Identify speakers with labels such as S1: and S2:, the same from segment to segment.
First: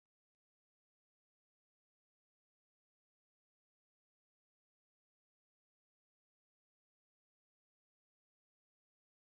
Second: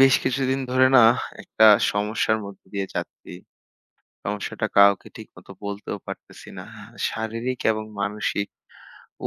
S1: বেশ কিছুদিন ধরে না একটা সমস্যার মধ্যে দিয়ে যাচ্ছি। সমস্যাটা কাউকে ঠিকমতো বলতেও পারতেছি না। শারীরিক এবং মানসিক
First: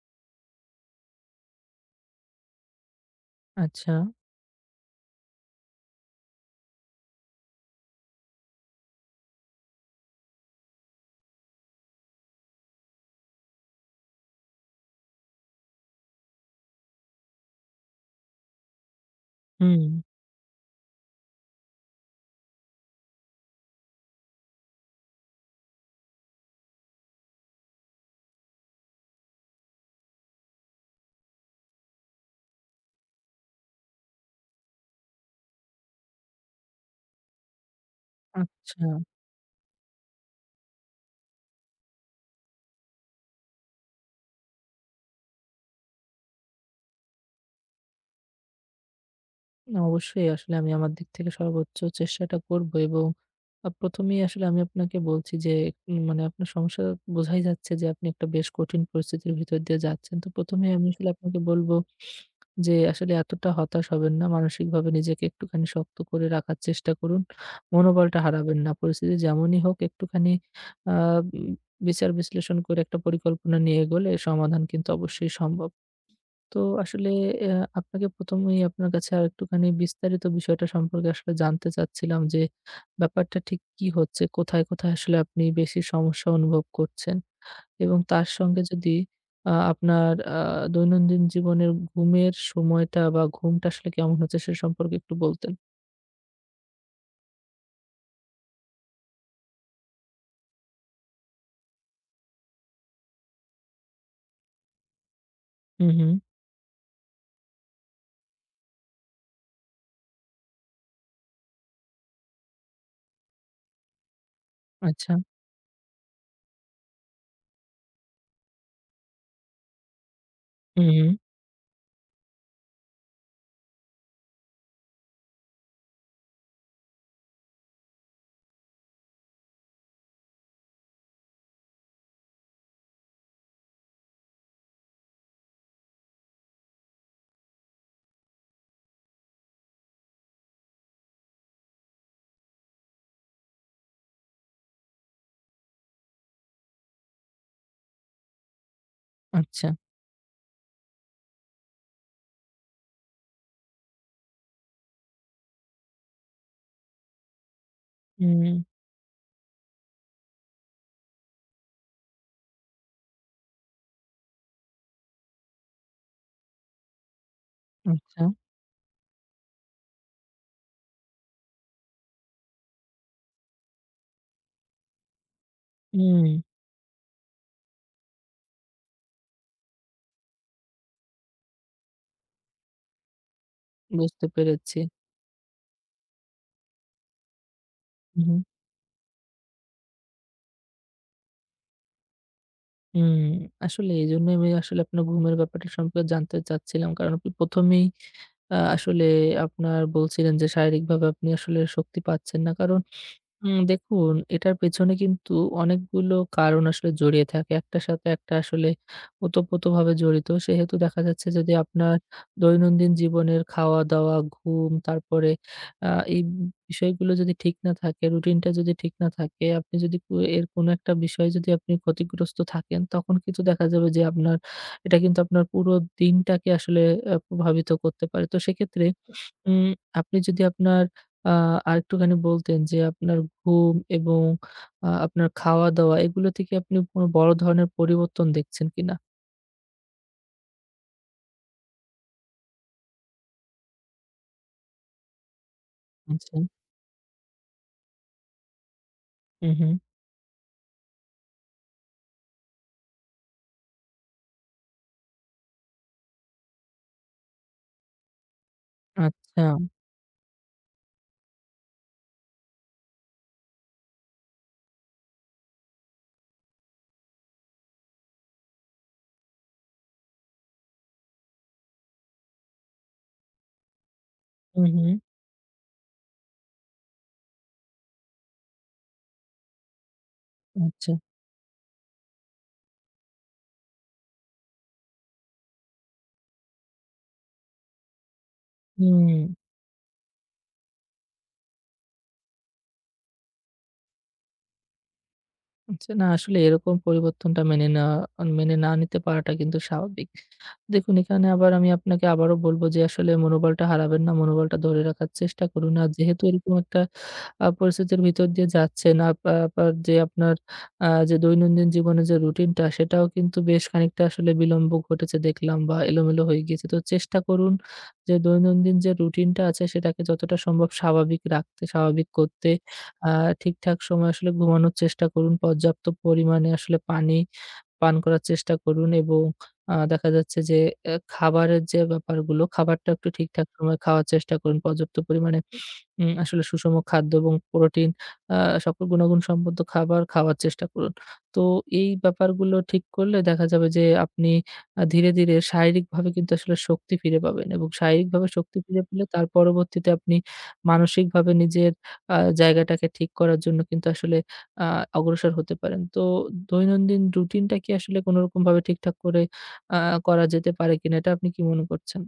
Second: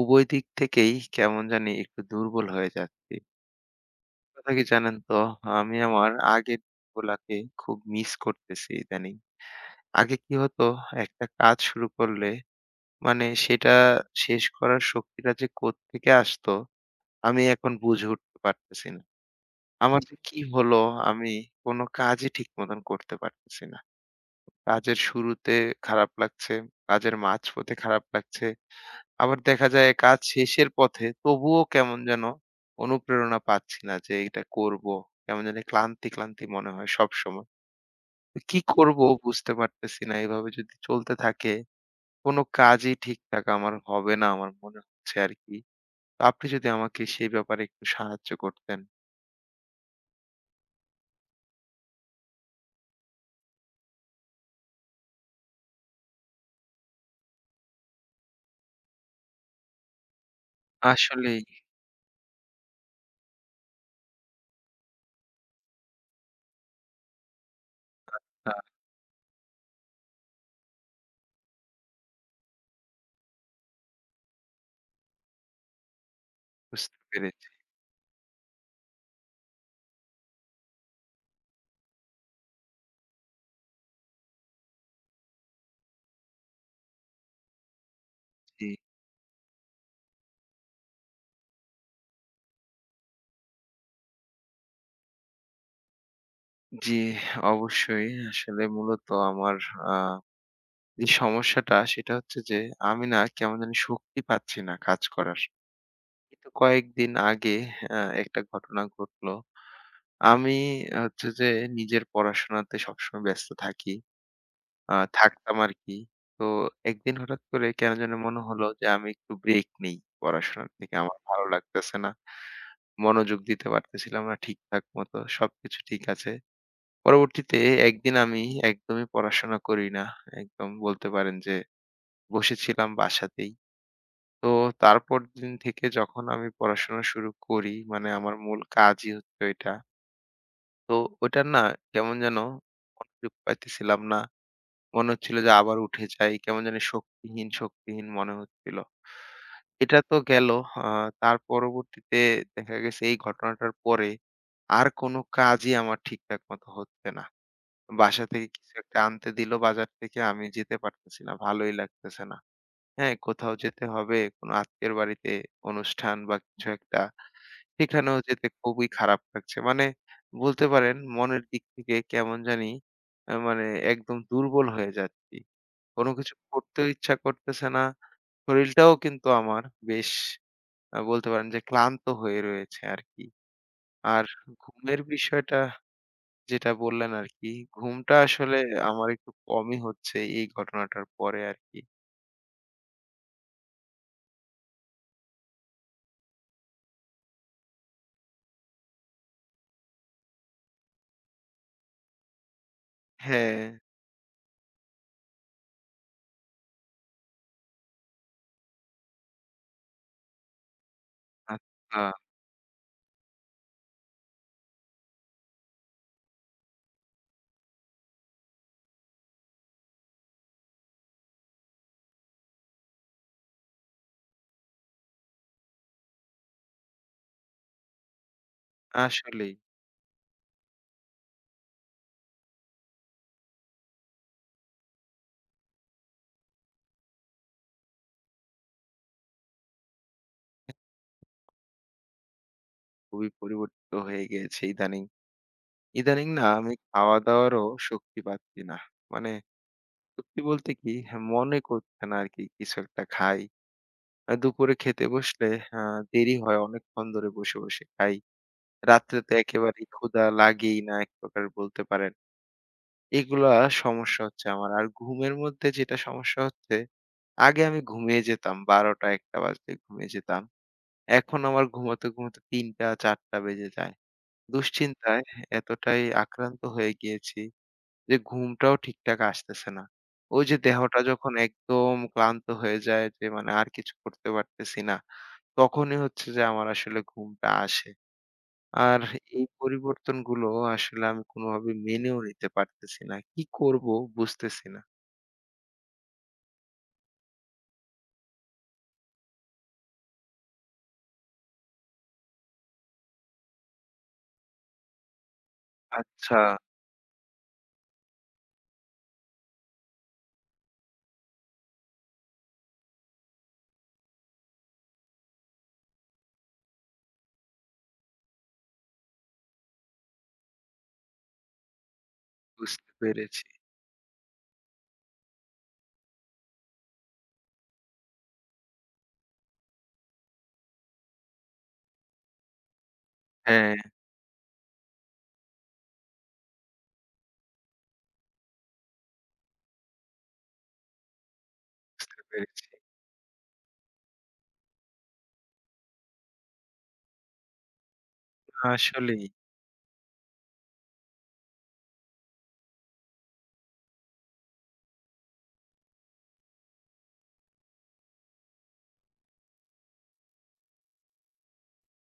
S1: উভয় দিক থেকেই কেমন জানি একটু দুর্বল হয়ে যাচ্ছি।
S2: আচ্ছা।
S1: কথা কি জানেন তো? আমি আমার আগের গুলাকে খুব মিস করতেছি ইদানিং। আগে কি হতো একটা কাজ শুরু করলে মানে সেটা শেষ করার শক্তিটা যে কোত্থেকে আসতো আমি এখন বুঝে উঠতে পারতেছি না।
S2: হুম,
S1: আমার যে কি হলো আমি কোন কাজই ঠিক মতন করতে পারতেছি না। কাজের শুরুতে খারাপ লাগছে, কাজের মাঝপথে খারাপ লাগছে। আবার দেখা যায় কাজ শেষের পথে তবুও কেমন যেন অনুপ্রেরণা পাচ্ছি না যে এটা করব। কেমন জানি ক্লান্তি, ক্লান্তি মনে হয় সবসময়। তো কি
S2: আচ্ছা।
S1: করব বুঝতে পারতেছি না। এভাবে যদি চলতে থাকে কোন কাজই ঠিকঠাক আমার হবে না আমার মনে হচ্ছে আরকি। তো আপনি যদি আমাকে সেই ব্যাপারে একটু সাহায্য করতেন।
S2: না অবশ্যই আসলে আমি আমার দিক থেকে সর্বোচ্চ চেষ্টাটা করব এবং ১ম এই আসলে আমি আপনাকে বলছি যে মানে আপনার সমস্যা বোঝাই যাচ্ছে যে আপনি একটা বেশ কঠিন পরিস্থিতির ভিতর দিয়ে যাচ্ছেন। তো ১ম এই আমি আসলে আপনাকে
S1: আসলেই।
S2: বলব যে আসলে এতটা হতাশ হবেন না। মানসিকভাবে নিজেকে একটুখানি শক্ত করে রাখার চেষ্টা করুন। মনোবলটা
S1: আ
S2: হারাবেন না। পরিস্থিতি যেমনই হোক একটুখানি আ উম বিচার বিশ্লেষণ করে একটা পরিকল্পনা নিয়ে এগোলে সমাধান কিন্তু অবশ্যই সম্ভব। তো
S1: বুঝতে
S2: আসলে
S1: পেরেছি।
S2: আপনাকে ১ম এই আপনার কাছে আরেকটুখানি বিস্তারিত বিষয়টা সম্পর্কে আসলে জানতে চাচ্ছিলাম যে, ব্যাপারটা ঠিক কি হচ্ছে? কোথায়, কোথায় আসলে আপনি বেশি সমস্যা অনুভব করছেন? এবং তার সঙ্গে যদি আপনার দৈনন্দিন জীবনের ঘুমের সময়টা বা ঘুমটা আসলে কেমন হচ্ছে সে সম্পর্কে একটু বলতেন।
S1: জি, অবশ্যই। আসলে মূলত আমার আ যে সমস্যাটা সেটা হচ্ছে যে আমি না কেমন জানি শক্তি পাচ্ছি না কাজ করার।
S2: হুম, হুম।
S1: কিন্তু কয়েকদিন আগে একটা ঘটনা ঘটলো। আমি হচ্ছে যে নিজের পড়াশোনাতে সবসময় ব্যস্ত থাকি।
S2: আচ্ছা।
S1: থাকতাম আরকি। তো একদিন হঠাৎ করে কেন জানি মনে হলো যে আমি একটু ব্রেক নেই পড়াশোনার
S2: হুম,
S1: থেকে।
S2: হুম।
S1: আমার ভালো লাগতেছে না। মনোযোগ দিতে পারতেছিলাম না ঠিকঠাক মতো। সবকিছু ঠিক আছে। পরবর্তীতে একদিন আমি একদমই পড়াশোনা করি না। একদম বলতে পারেন যে বসেছিলাম বাসাতেই। তো তারপর দিন থেকে যখন আমি পড়াশোনা শুরু করি, মানে আমার মূল কাজই হচ্ছে ওইটা। তো ওইটা না কেমন যেন মনোযোগ পাইতেছিলাম না। মনে হচ্ছিল যে আবার উঠে যাই। কেমন জানি শক্তিহীন, শক্তিহীন মনে হচ্ছিল।
S2: আচ্ছা।
S1: এটা তো গেল। আ তার পরবর্তীতে দেখা গেছে এই ঘটনাটার পরে আর কোনো কাজই আমার ঠিকঠাক মতো হচ্ছে না। বাসা থেকে
S2: হুম,
S1: কিছু একটা আনতে দিল বাজার থেকে, আমি যেতে পারতেছি না। ভালোই লাগতেছে না। হ্যাঁ, কোথাও যেতে হবে, কোনো আত্মীয়ের বাড়িতে অনুষ্ঠান বা কিছু একটা। সেখানেও
S2: আচ্ছা।
S1: যেতে খুবই খারাপ লাগছে। মানে বলতে পারেন মনের দিক থেকে কেমন জানি মানে একদম দুর্বল হয়ে যাচ্ছি। কোনো
S2: হুম,
S1: কিছু করতেও ইচ্ছা করতেছে না। শরীরটাও কিন্তু আমার বেশ বলতে পারেন যে ক্লান্ত হয়ে রয়েছে আরকি।
S2: বুঝতে
S1: আর
S2: পেরেছি।
S1: ঘুমের বিষয়টা যেটা বললেন আরকি, ঘুমটা
S2: হুম।
S1: আসলে আমার একটু কমই হচ্ছে এই ঘটনাটার পরে আরকি।
S2: হুম, আসলে এজন্যই আমি আসলে আপনার ঘুমের ব্যাপারটা সম্পর্কে জানতে চাচ্ছিলাম। কারণ আপনি ১ম এই আসলে আপনার বলছিলেন যে শারীরিকভাবে আপনি আসলে শক্তি পাচ্ছেন না। কারণ
S1: হ্যাঁ,
S2: দেখুন, এটার পেছনে কিন্তু অনেকগুলো কারণ আসলে জড়িয়ে থাকে। একটার সাথে একটা আসলে ওতপ্রোতভাবে জড়িত। সেহেতু দেখা যাচ্ছে যদি আপনার
S1: আচ্ছা,
S2: দৈনন্দিন জীবনের খাওয়া-দাওয়া, ঘুম, তারপরে আ এই বিষয়গুলো যদি ঠিক না থাকে, রুটিনটা যদি ঠিক না থাকে, আপনি যদি কো এর কোনো একটা বিষয়ে যদি আপনি ক্ষতিগ্রস্ত থাকেন, তখন কিন্তু দেখা যাবে যে আপনার এটা কিন্তু আপনার পুরো দিনটাকে আসলে প্রভাবিত করতে পারে। তো সেক্ষেত্রে
S1: আসলেই।
S2: উম আপনি যদি আপনার আ আরেকটুখানি বলতেন যে আপনার ঘুম এবং আপনার খাওয়া-দাওয়া এগুলোতে কি আপনি কোনো বড় ধরনের পরিবর্তন দেখছেন কিনা?
S1: খুবই পরিবর্তিত হয়ে গিয়েছে ইদানিং। ইদানিং
S2: আচ্ছা।
S1: না আমি খাওয়া-দাওয়ারও শক্তি পাচ্ছি না। মানে
S2: হু, হু।
S1: সত্যি বলতে কি হ্যাঁ, মনে করছে না আরকি কিছু একটা খাই। দুপুরে খেতে বসলে আ দেরি হয় অনেকক্ষণ ধরে বসে, বসে খাই। রাত্রে তো
S2: আচ্ছা।
S1: একেবারেই ক্ষুধা লাগেই না এক প্রকার বলতে পারেন। এগুলা সমস্যা হচ্ছে আমার। আর ঘুমের মধ্যে যেটা সমস্যা হচ্ছে, আগে আমি ঘুমিয়ে যেতাম ১২:০০ ১:০০ বাজলে ঘুমিয়ে যেতাম। এখন আমার ঘুমাতে, ঘুমাতে ৩:০০ ৪:০০ বেজে যায়।
S2: হু, হু।
S1: দুশ্চিন্তায় এতটাই আক্রান্ত হয়ে গিয়েছি যে ঘুমটাও ঠিকঠাক আসতেছে না। ওই যে
S2: আচ্ছা।
S1: দেহটা যখন একদম ক্লান্ত হয়ে যায় যে মানে আর কিছু করতে পারতেছি না, তখনই হচ্ছে যে আমার আসলে ঘুমটা আসে। আর
S2: হুম।
S1: এই পরিবর্তনগুলো আসলে আমি কোনোভাবে মেনেও নিতে পারতেছি না। কি করব বুঝতেছি না।
S2: আচ্ছা না আসলে এরকম পরিবর্তনটা মেনে নেওয়া মেনে না নিতে পারাটা কিন্তু স্বাভাবিক। দেখুন এখানে আবার আমি আপনাকে আবারও বলব যে আসলে মনোবলটা হারাবেন না। মনোবলটা ধরে রাখার চেষ্টা করুন। আর যেহেতু
S1: আচ্ছা,
S2: এরকম একটা পরিস্থিতির ভিতর দিয়ে যাচ্ছেন, আবার যে আপনার যে দৈনন্দিন জীবনের যে রুটিনটা সেটাও কিন্তু বেশ খানিকটা আসলে বিলম্ব ঘটেছে দেখলাম বা এলোমেলো হয়ে গিয়েছে। তো চেষ্টা করুন যে দৈনন্দিন যে রুটিনটা আছে সেটাকে যতটা সম্ভব স্বাভাবিক রাখতে, স্বাভাবিক করতে।
S1: বুঝতে
S2: আ
S1: পেরেছি।
S2: ঠিকঠাক সময়ে আসলে ঘুমানোর চেষ্টা করুন। পর্যাপ্ত পরিমাণে আসলে পানি পান করার চেষ্টা করুন এবং দেখা যাচ্ছে যে খাবারের যে ব্যাপারগুলো, খাবারটা একটু ঠিকঠাক
S1: হ্যাঁ,
S2: সময়ে খাওয়ার চেষ্টা করুন। পর্যাপ্ত পরিমাণে আসলে সুষম খাদ্য এবং প্রোটিন আ সকল গুণাগুণ সম্পন্ন খাবার খাওয়ার চেষ্টা করুন। তো এই
S1: বুঝতে
S2: ব্যাপারগুলো
S1: পেরেছি।
S2: ঠিক করলে দেখা যাবে যে আপনি ধীরে, ধীরে শারীরিকভাবে কিন্তু আসলে শক্তি ফিরে পাবেন এবং শারীরিকভাবে শক্তি ফিরে পেলে
S1: আসলেই।
S2: তার পরবর্তীতে আপনি মানসিকভাবে নিজের জায়গাটাকে ঠিক করার জন্য কিন্তু আসলে আ অগ্রসর হতে পারেন। তো দৈনন্দিন রুটিনটা কি আসলে কোনরকমভাবে ঠিকঠাক করে আ করা যেতে পারে কিনা এটা আপনি কি মনে করছেন?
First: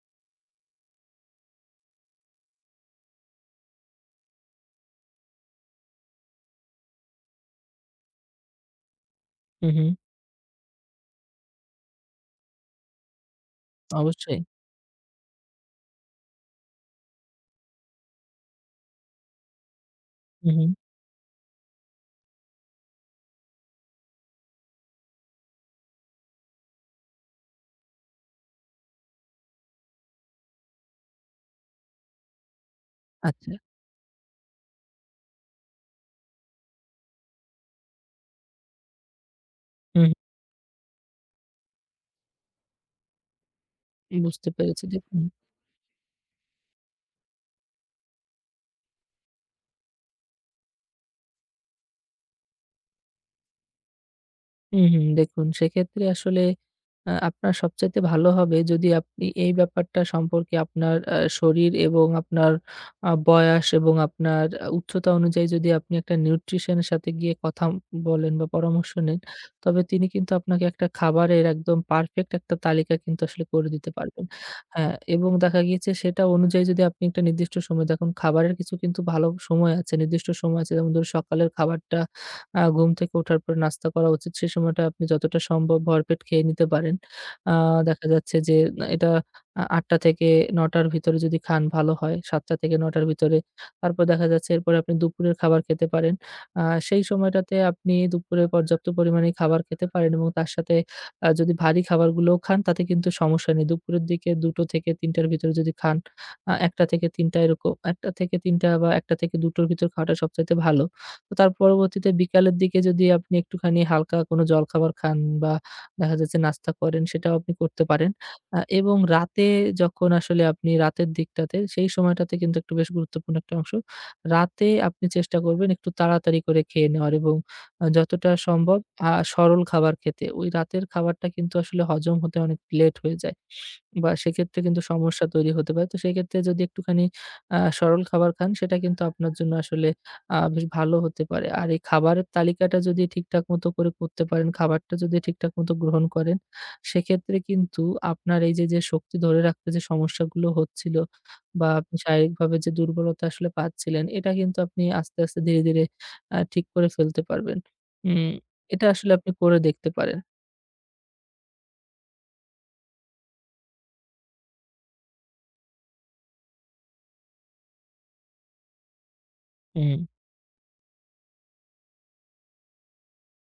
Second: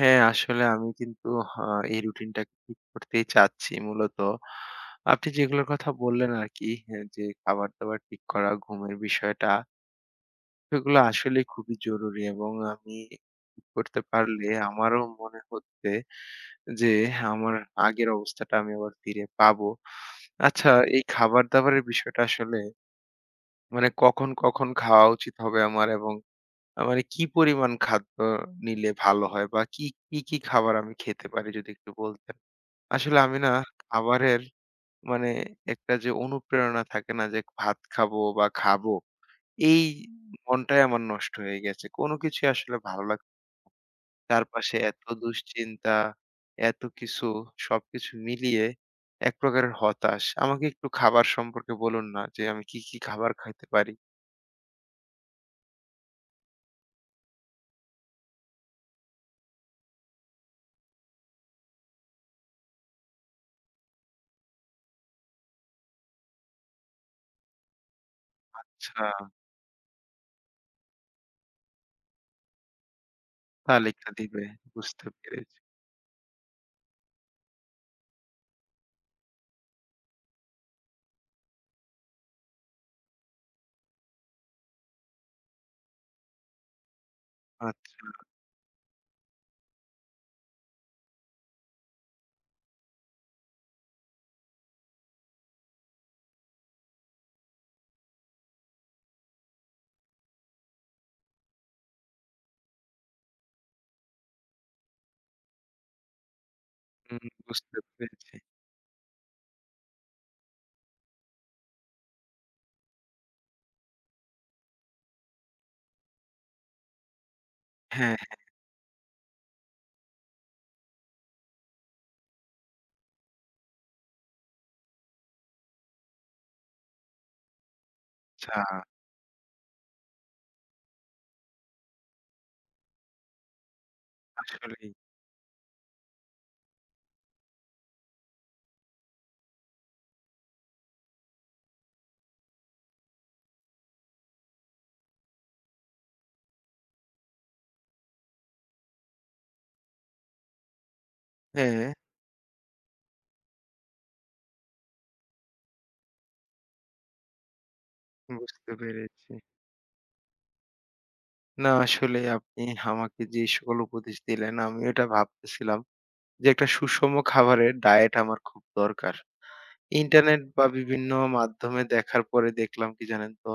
S1: হ্যাঁ, আসলে আমি কিন্তু আ এই রুটিনটাকে ঠিক করতেই চাচ্ছি মূলত। আপনি যেগুলোর কথা বললেন আরকি হ্যাঁ, যে খাবার-দাবার ঠিক করা, ঘুমের বিষয়টা,
S2: হু, হু।
S1: সেগুলো আসলেই খুবই জরুরি এবং আমি ঠিক করতে
S2: অবশ্যই।
S1: পারলে আমারও মনে হচ্ছে যে আমার আগের অবস্থাটা আমি আবার ফিরে পাবো।
S2: হু, হু।
S1: আচ্ছা এই খাবার-দাবারের বিষয়টা আসলে মানে কখন, কখন খাওয়া উচিত হবে আমার এবং মানে কি পরিমাণ খাদ্য নিলে ভালো হয়? বা কি, কি খাবার আমি খেতে পারি যদি একটু বলতেন? আসলে আমি না
S2: আচ্ছা।
S1: খাবারের মানে একটা যে অনুপ্রেরণা থাকে না যে ভাত খাবো বা খাবো, এই
S2: হু, হু।
S1: মনটাই আমার নষ্ট হয়ে গেছে। কোনো কিছুই আসলে ভালো লাগ
S2: বুঝতে
S1: চারপাশে
S2: পেরেছি।
S1: এত
S2: দেখুন
S1: দুশ্চিন্তা, এত কিছু সবকিছু মিলিয়ে এক প্রকারের হতাশ। আমাকে একটু খাবার সম্পর্কে বলুন না যে আমি কি, কি খাবার খাইতে পারি?
S2: হুম, হুম। দেখুন সেক্ষেত্রে আসলে আপনার সবচাইতে ভালো হবে যদি আপনি এই ব্যাপারটা সম্পর্কে আপনার শরীর এবং আপনার বয়স এবং আপনার উচ্চতা অনুযায়ী যদি আপনি একটা নিউট্রিশন এর সাথে গিয়ে কথা বলেন বা পরামর্শ
S1: আচ্ছা
S2: নেন, তবে তিনি কিন্তু আপনাকে একটা খাবারের একদম পারফেক্ট একটা তালিকা কিন্তু আসলে করে দিতে
S1: তালিকা
S2: পারবেন।
S1: দিবে,
S2: হ্যাঁ,
S1: বুঝতে
S2: এবং
S1: পেরেছি।
S2: দেখা গিয়েছে সেটা অনুযায়ী যদি আপনি একটা নির্দিষ্ট সময় দেখুন খাবারের কিছু কিন্তু ভালো সময় আছে, নির্দিষ্ট সময় আছে যেমন ধরুন সকালের খাবারটা ঘুম থেকে ওঠার পর নাস্তা করা উচিত। সে সময়টা আপনি যতটা সম্ভব ভরপেট খেয়ে নিতে পারেন। আ দেখা যাচ্ছে যে না এটা ৮ঃ০০ থেকে ৯ঃ০০ র ভিতরে যদি খান ভালো হয়। ৭ঃ০০ থেকে ৯ঃ০০ র ভিতরে। তারপর দেখা যাচ্ছে এরপরে আপনি দুপুরের খাবার খেতে পারেন। আ সেই সময়টাতে আপনি দুপুরে পর্যাপ্ত পরিমাণে খাবার খেতে পারেন এবং তার সাথে যদি ভারী খাবারগুলোও খান তাতে কিন্তু সমস্যা নেই। দুপুরের দিকে ২ঃ০০ থেকে ৩ঃ০০ র ভিতরে যদি খান ১ঃ০০ থেকে
S1: হুম,
S2: ৩ঃ০০ এরকম
S1: বুঝতে
S2: ১ঃ০০
S1: পেরেছি।
S2: থেকে ৩ঃ০০ বা ১ঃ০০ থেকে ২ঃ০০ র ভিতর খাওয়াটা সবচাইতে ভালো। তো তার পরবর্তীতে বিকালের দিকে যদি আপনি একটুখানি হালকা কোনো জলখাবার খান বা দেখা যাচ্ছে নাস্তা করেন সেটাও আপনি করতে পারেন।
S1: হ্যাঁ,
S2: এবং রাতে যখন আসলে আপনি রাতের দিকটাতে সেই সময়টাতে কিন্তু একটু বেশ গুরুত্বপূর্ণ একটা অংশ। রাতে আপনি চেষ্টা করবেন একটু তাড়াতাড়ি করে খেয়ে নেওয়ার এবং যতটা সম্ভব
S1: আচ্ছা
S2: সরল খাবার খেতে। ওই রাতের খাবারটা কিন্তু আসলে হজম হতে অনেক লেট হয়ে যায়। বা সেক্ষেত্রে কিন্তু
S1: আসলেই।
S2: সমস্যা তৈরি হতে পারে। তো সেক্ষেত্রে যদি একটুখানি সরল খাবার খান সেটা কিন্তু আপনার জন্য আসলে বেশ ভালো হতে পারে। আর এই খাবারের তালিকাটা যদি ঠিকঠাক মতো করে করতে পারেন, খাবারটা যদি ঠিকঠাক মতো গ্রহণ করেন, সেক্ষেত্রে কিন্তু আপনার এই যে, যে শক্তি ধরে রাখতে যে সমস্যাগুলো হচ্ছিল বা
S1: হ্যাঁ,
S2: আপনি শারীরিকভাবে যে দুর্বলতা আসলে পাচ্ছিলেন, এটা কিন্তু আপনি আস্তে, আস্তে ধীরে, ধীরে ঠিক করে ফেলতে পারবেন। উম
S1: বুঝতে
S2: এটা আসলে আপনি
S1: পেরেছি।
S2: করে দেখতে পারেন।
S1: না আসলে আপনি আমাকে যে সকল উপদেশ দিলেন আমি এটা ভাবতেছিলাম যে একটা সুষম খাবারের ডায়েট আমার খুব দরকার।
S2: হুম,
S1: ইন্টারনেট বা বিভিন্ন মাধ্যমে দেখার পরে দেখলাম কি জানেন তো?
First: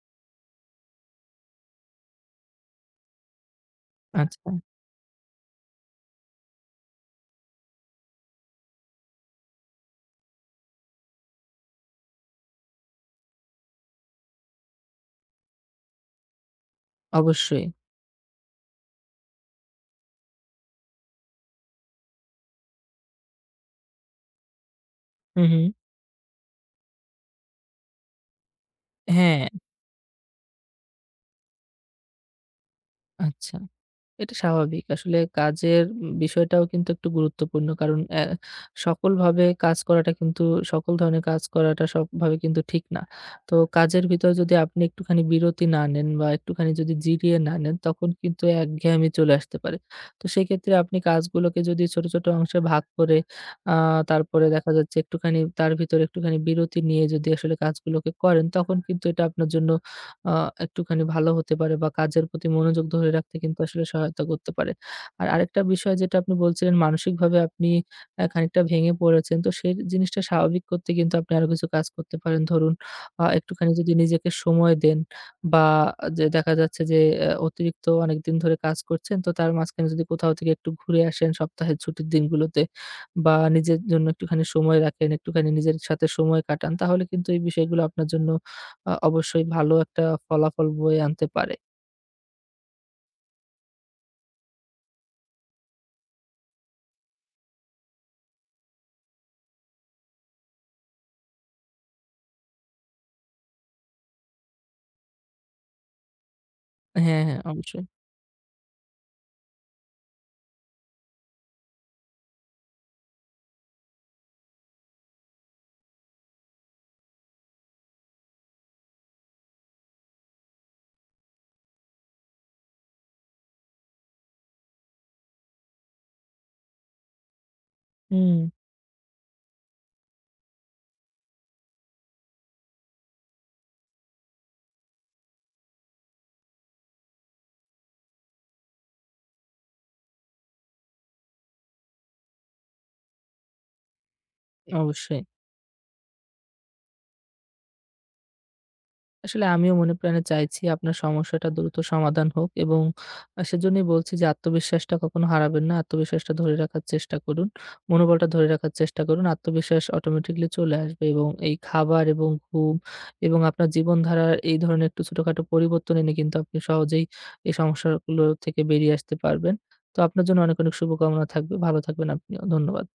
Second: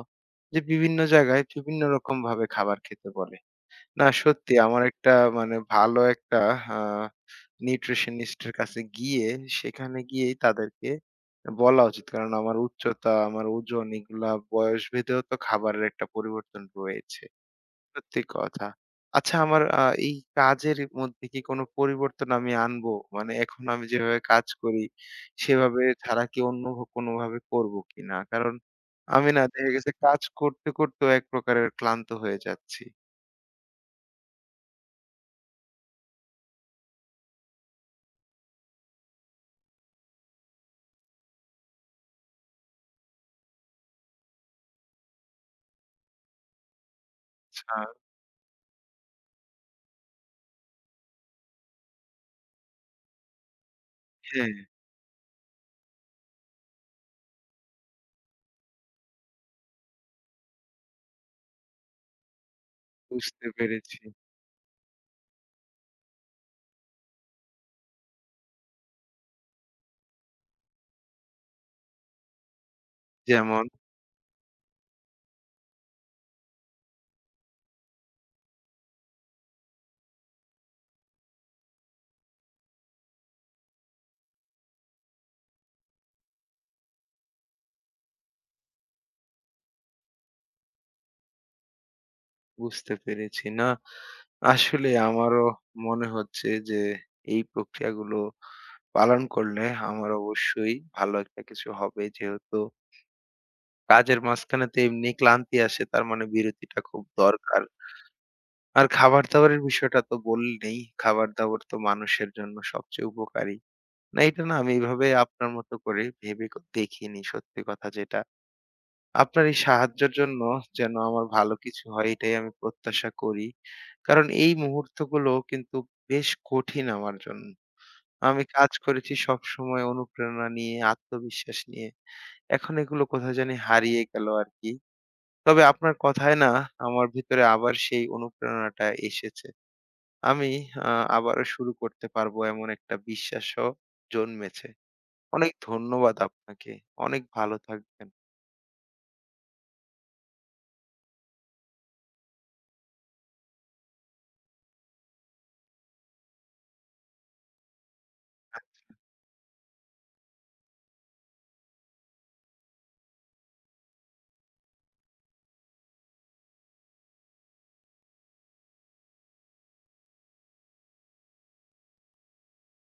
S1: যে বিভিন্ন জায়গায় বিভিন্ন রকম ভাবে খাবার খেতে বলে। না
S2: আচ্ছা।
S1: সত্যি আমার একটা মানে ভালো একটা আ নিউট্রিশনিস্ট এর কাছে গিয়ে সেখানে গিয়েই তাদেরকে বলা উচিত। কারণ আমার উচ্চতা, আমার ওজন এগুলা বয়স ভেদেও তো খাবারের একটা পরিবর্তন রয়েছে।
S2: অবশ্যই।
S1: সত্যি কথা। আচ্ছা আমার এই কাজের মধ্যে কি কোনো পরিবর্তন আমি আনবো? মানে এখন আমি যেভাবে কাজ করি
S2: হু, হু।
S1: সেভাবে ছাড়া কি অন্য কোনোভাবে করবো কিনা? কারণ আমি না
S2: হ্যাঁ,
S1: দেখা গেছে কাজ করতে, করতেও এক প্রকারের ক্লান্ত হয়ে যাচ্ছি।
S2: আচ্ছা। এটা স্বাভাবিক। আসলে কাজের বিষয়টাও কিন্তু একটু গুরুত্বপূর্ণ। কারণ সকলভাবে কাজ করাটা কিন্তু সকল ধরনের কাজ করাটা সবভাবে কিন্তু ঠিক না। তো কাজের ভিতর যদি আপনি একটুখানি বিরতি না নেন বা একটুখানি যদি জিরিয়ে না নেন,
S1: আচ্ছা
S2: তখন কিন্তু একঘেয়েমি চলে আসতে পারে। তো সেক্ষেত্রে আপনি কাজগুলোকে যদি ছোট, ছোট অংশে ভাগ করে আ তারপরে
S1: হ্যাঁ।
S2: দেখা যাচ্ছে একটুখানি তার ভিতরে একটুখানি বিরতি নিয়ে যদি আসলে কাজগুলোকে করেন, তখন কিন্তু এটা আপনার জন্য আ একটুখানি ভালো হতে পারে বা কাজের প্রতি মনোযোগ ধরে রাখতে
S1: বুঝতে
S2: কিন্তু আসলে
S1: পেরেছি।
S2: সহায়তা করতে পারে। আর আরেকটা বিষয় যেটা আপনি বলছিলেন মানসিকভাবে আপনি খানিকটা ভেঙে পড়েছেন। তো সেই জিনিসটা স্বাভাবিক করতে কিন্তু আপনি আরো কিছু কাজ করতে পারেন। ধরুন
S1: যেমন?
S2: একটুখানি যদি নিজেকে সময় দেন বা যে দেখা যাচ্ছে যে অতিরিক্ত অনেকদিন ধরে কাজ করছেন তো তার মাঝখানে যদি কোথাও থেকে একটু ঘুরে আসেন সপ্তাহের ছুটির দিনগুলোতে বা নিজের জন্য একটুখানি সময় রাখেন, একটুখানি নিজের সাথে সময় কাটান তাহলে কিন্তু এই বিষয়গুলো আপনার জন্য অবশ্যই ভালো একটা ফলাফল বয়ে আনতে পারে।
S1: বুঝতে পেরেছি। না, আসলে আমারও মনে হচ্ছে যে এই প্রক্রিয়াগুলো পালন করলে আমার অবশ্যই ভালো একটা কিছু হবে। যেহেতু কাজের মাঝখানে তো এমনি ক্লান্তি আসে তার মানে বিরতিটা খুব
S2: হ্যাঁ, হ্যাঁ,
S1: দরকার।
S2: অবশ্যই।
S1: আর খাবার-দাবারের বিষয়টা তো বললেই। খাবার-দাবার তো মানুষের জন্য সবচেয়ে উপকারী। না এটা না আমি এভাবে আপনার মতো করে ভেবে ক দেখিনি সত্যি কথা যেটা। আপনার এই সাহায্যের জন্য যেন আমার ভালো কিছু হয় এটাই আমি প্রত্যাশা করি। কারণ এই মুহূর্তগুলো কিন্তু বেশ কঠিন আমার জন্য।
S2: হুম।
S1: আমি কাজ করেছি সবসময় অনুপ্রেরণা নিয়ে, আত্মবিশ্বাস নিয়ে। এখন এগুলো কোথায় জানি হারিয়ে গেল আরকি। তবে আপনার কথায় না আমার ভিতরে আবার সেই অনুপ্রেরণাটা এসেছে। আমি আ আবারও শুরু করতে পারবো এমন একটা বিশ্বাসও জন্মেছে।
S2: অবশ্যই।
S1: অনেক ধন্যবাদ আপনাকে। অনেক ভালো থাকবেন।
S2: আসলে আমিও মনে প্রাণে চাইছি আপনার সমস্যাটা দ্রুত সমাধান হোক এবং সেজন্যই বলছি যে আত্মবিশ্বাসটা কখনো হারাবেন না। আত্মবিশ্বাসটা ধরে রাখার চেষ্টা করুন। মনোবলটা ধরে রাখার চেষ্টা করুন। আত্মবিশ্বাস অটোমেটিক্যালি চলে আসবে এবং এই খাবার এবং ঘুম এবং আপনার জীবনধারার এই ধরনের একটু ছোটখাটো পরিবর্তন এনে কিন্তু আপনি সহজেই এই সমস্যাগুলো থেকে বেরিয়ে আসতে পারবেন। তো আপনার জন্য অনেক, অনেক শুভকামনা থাকবে। ভালো থাকবেন আপনিও। ধন্যবাদ।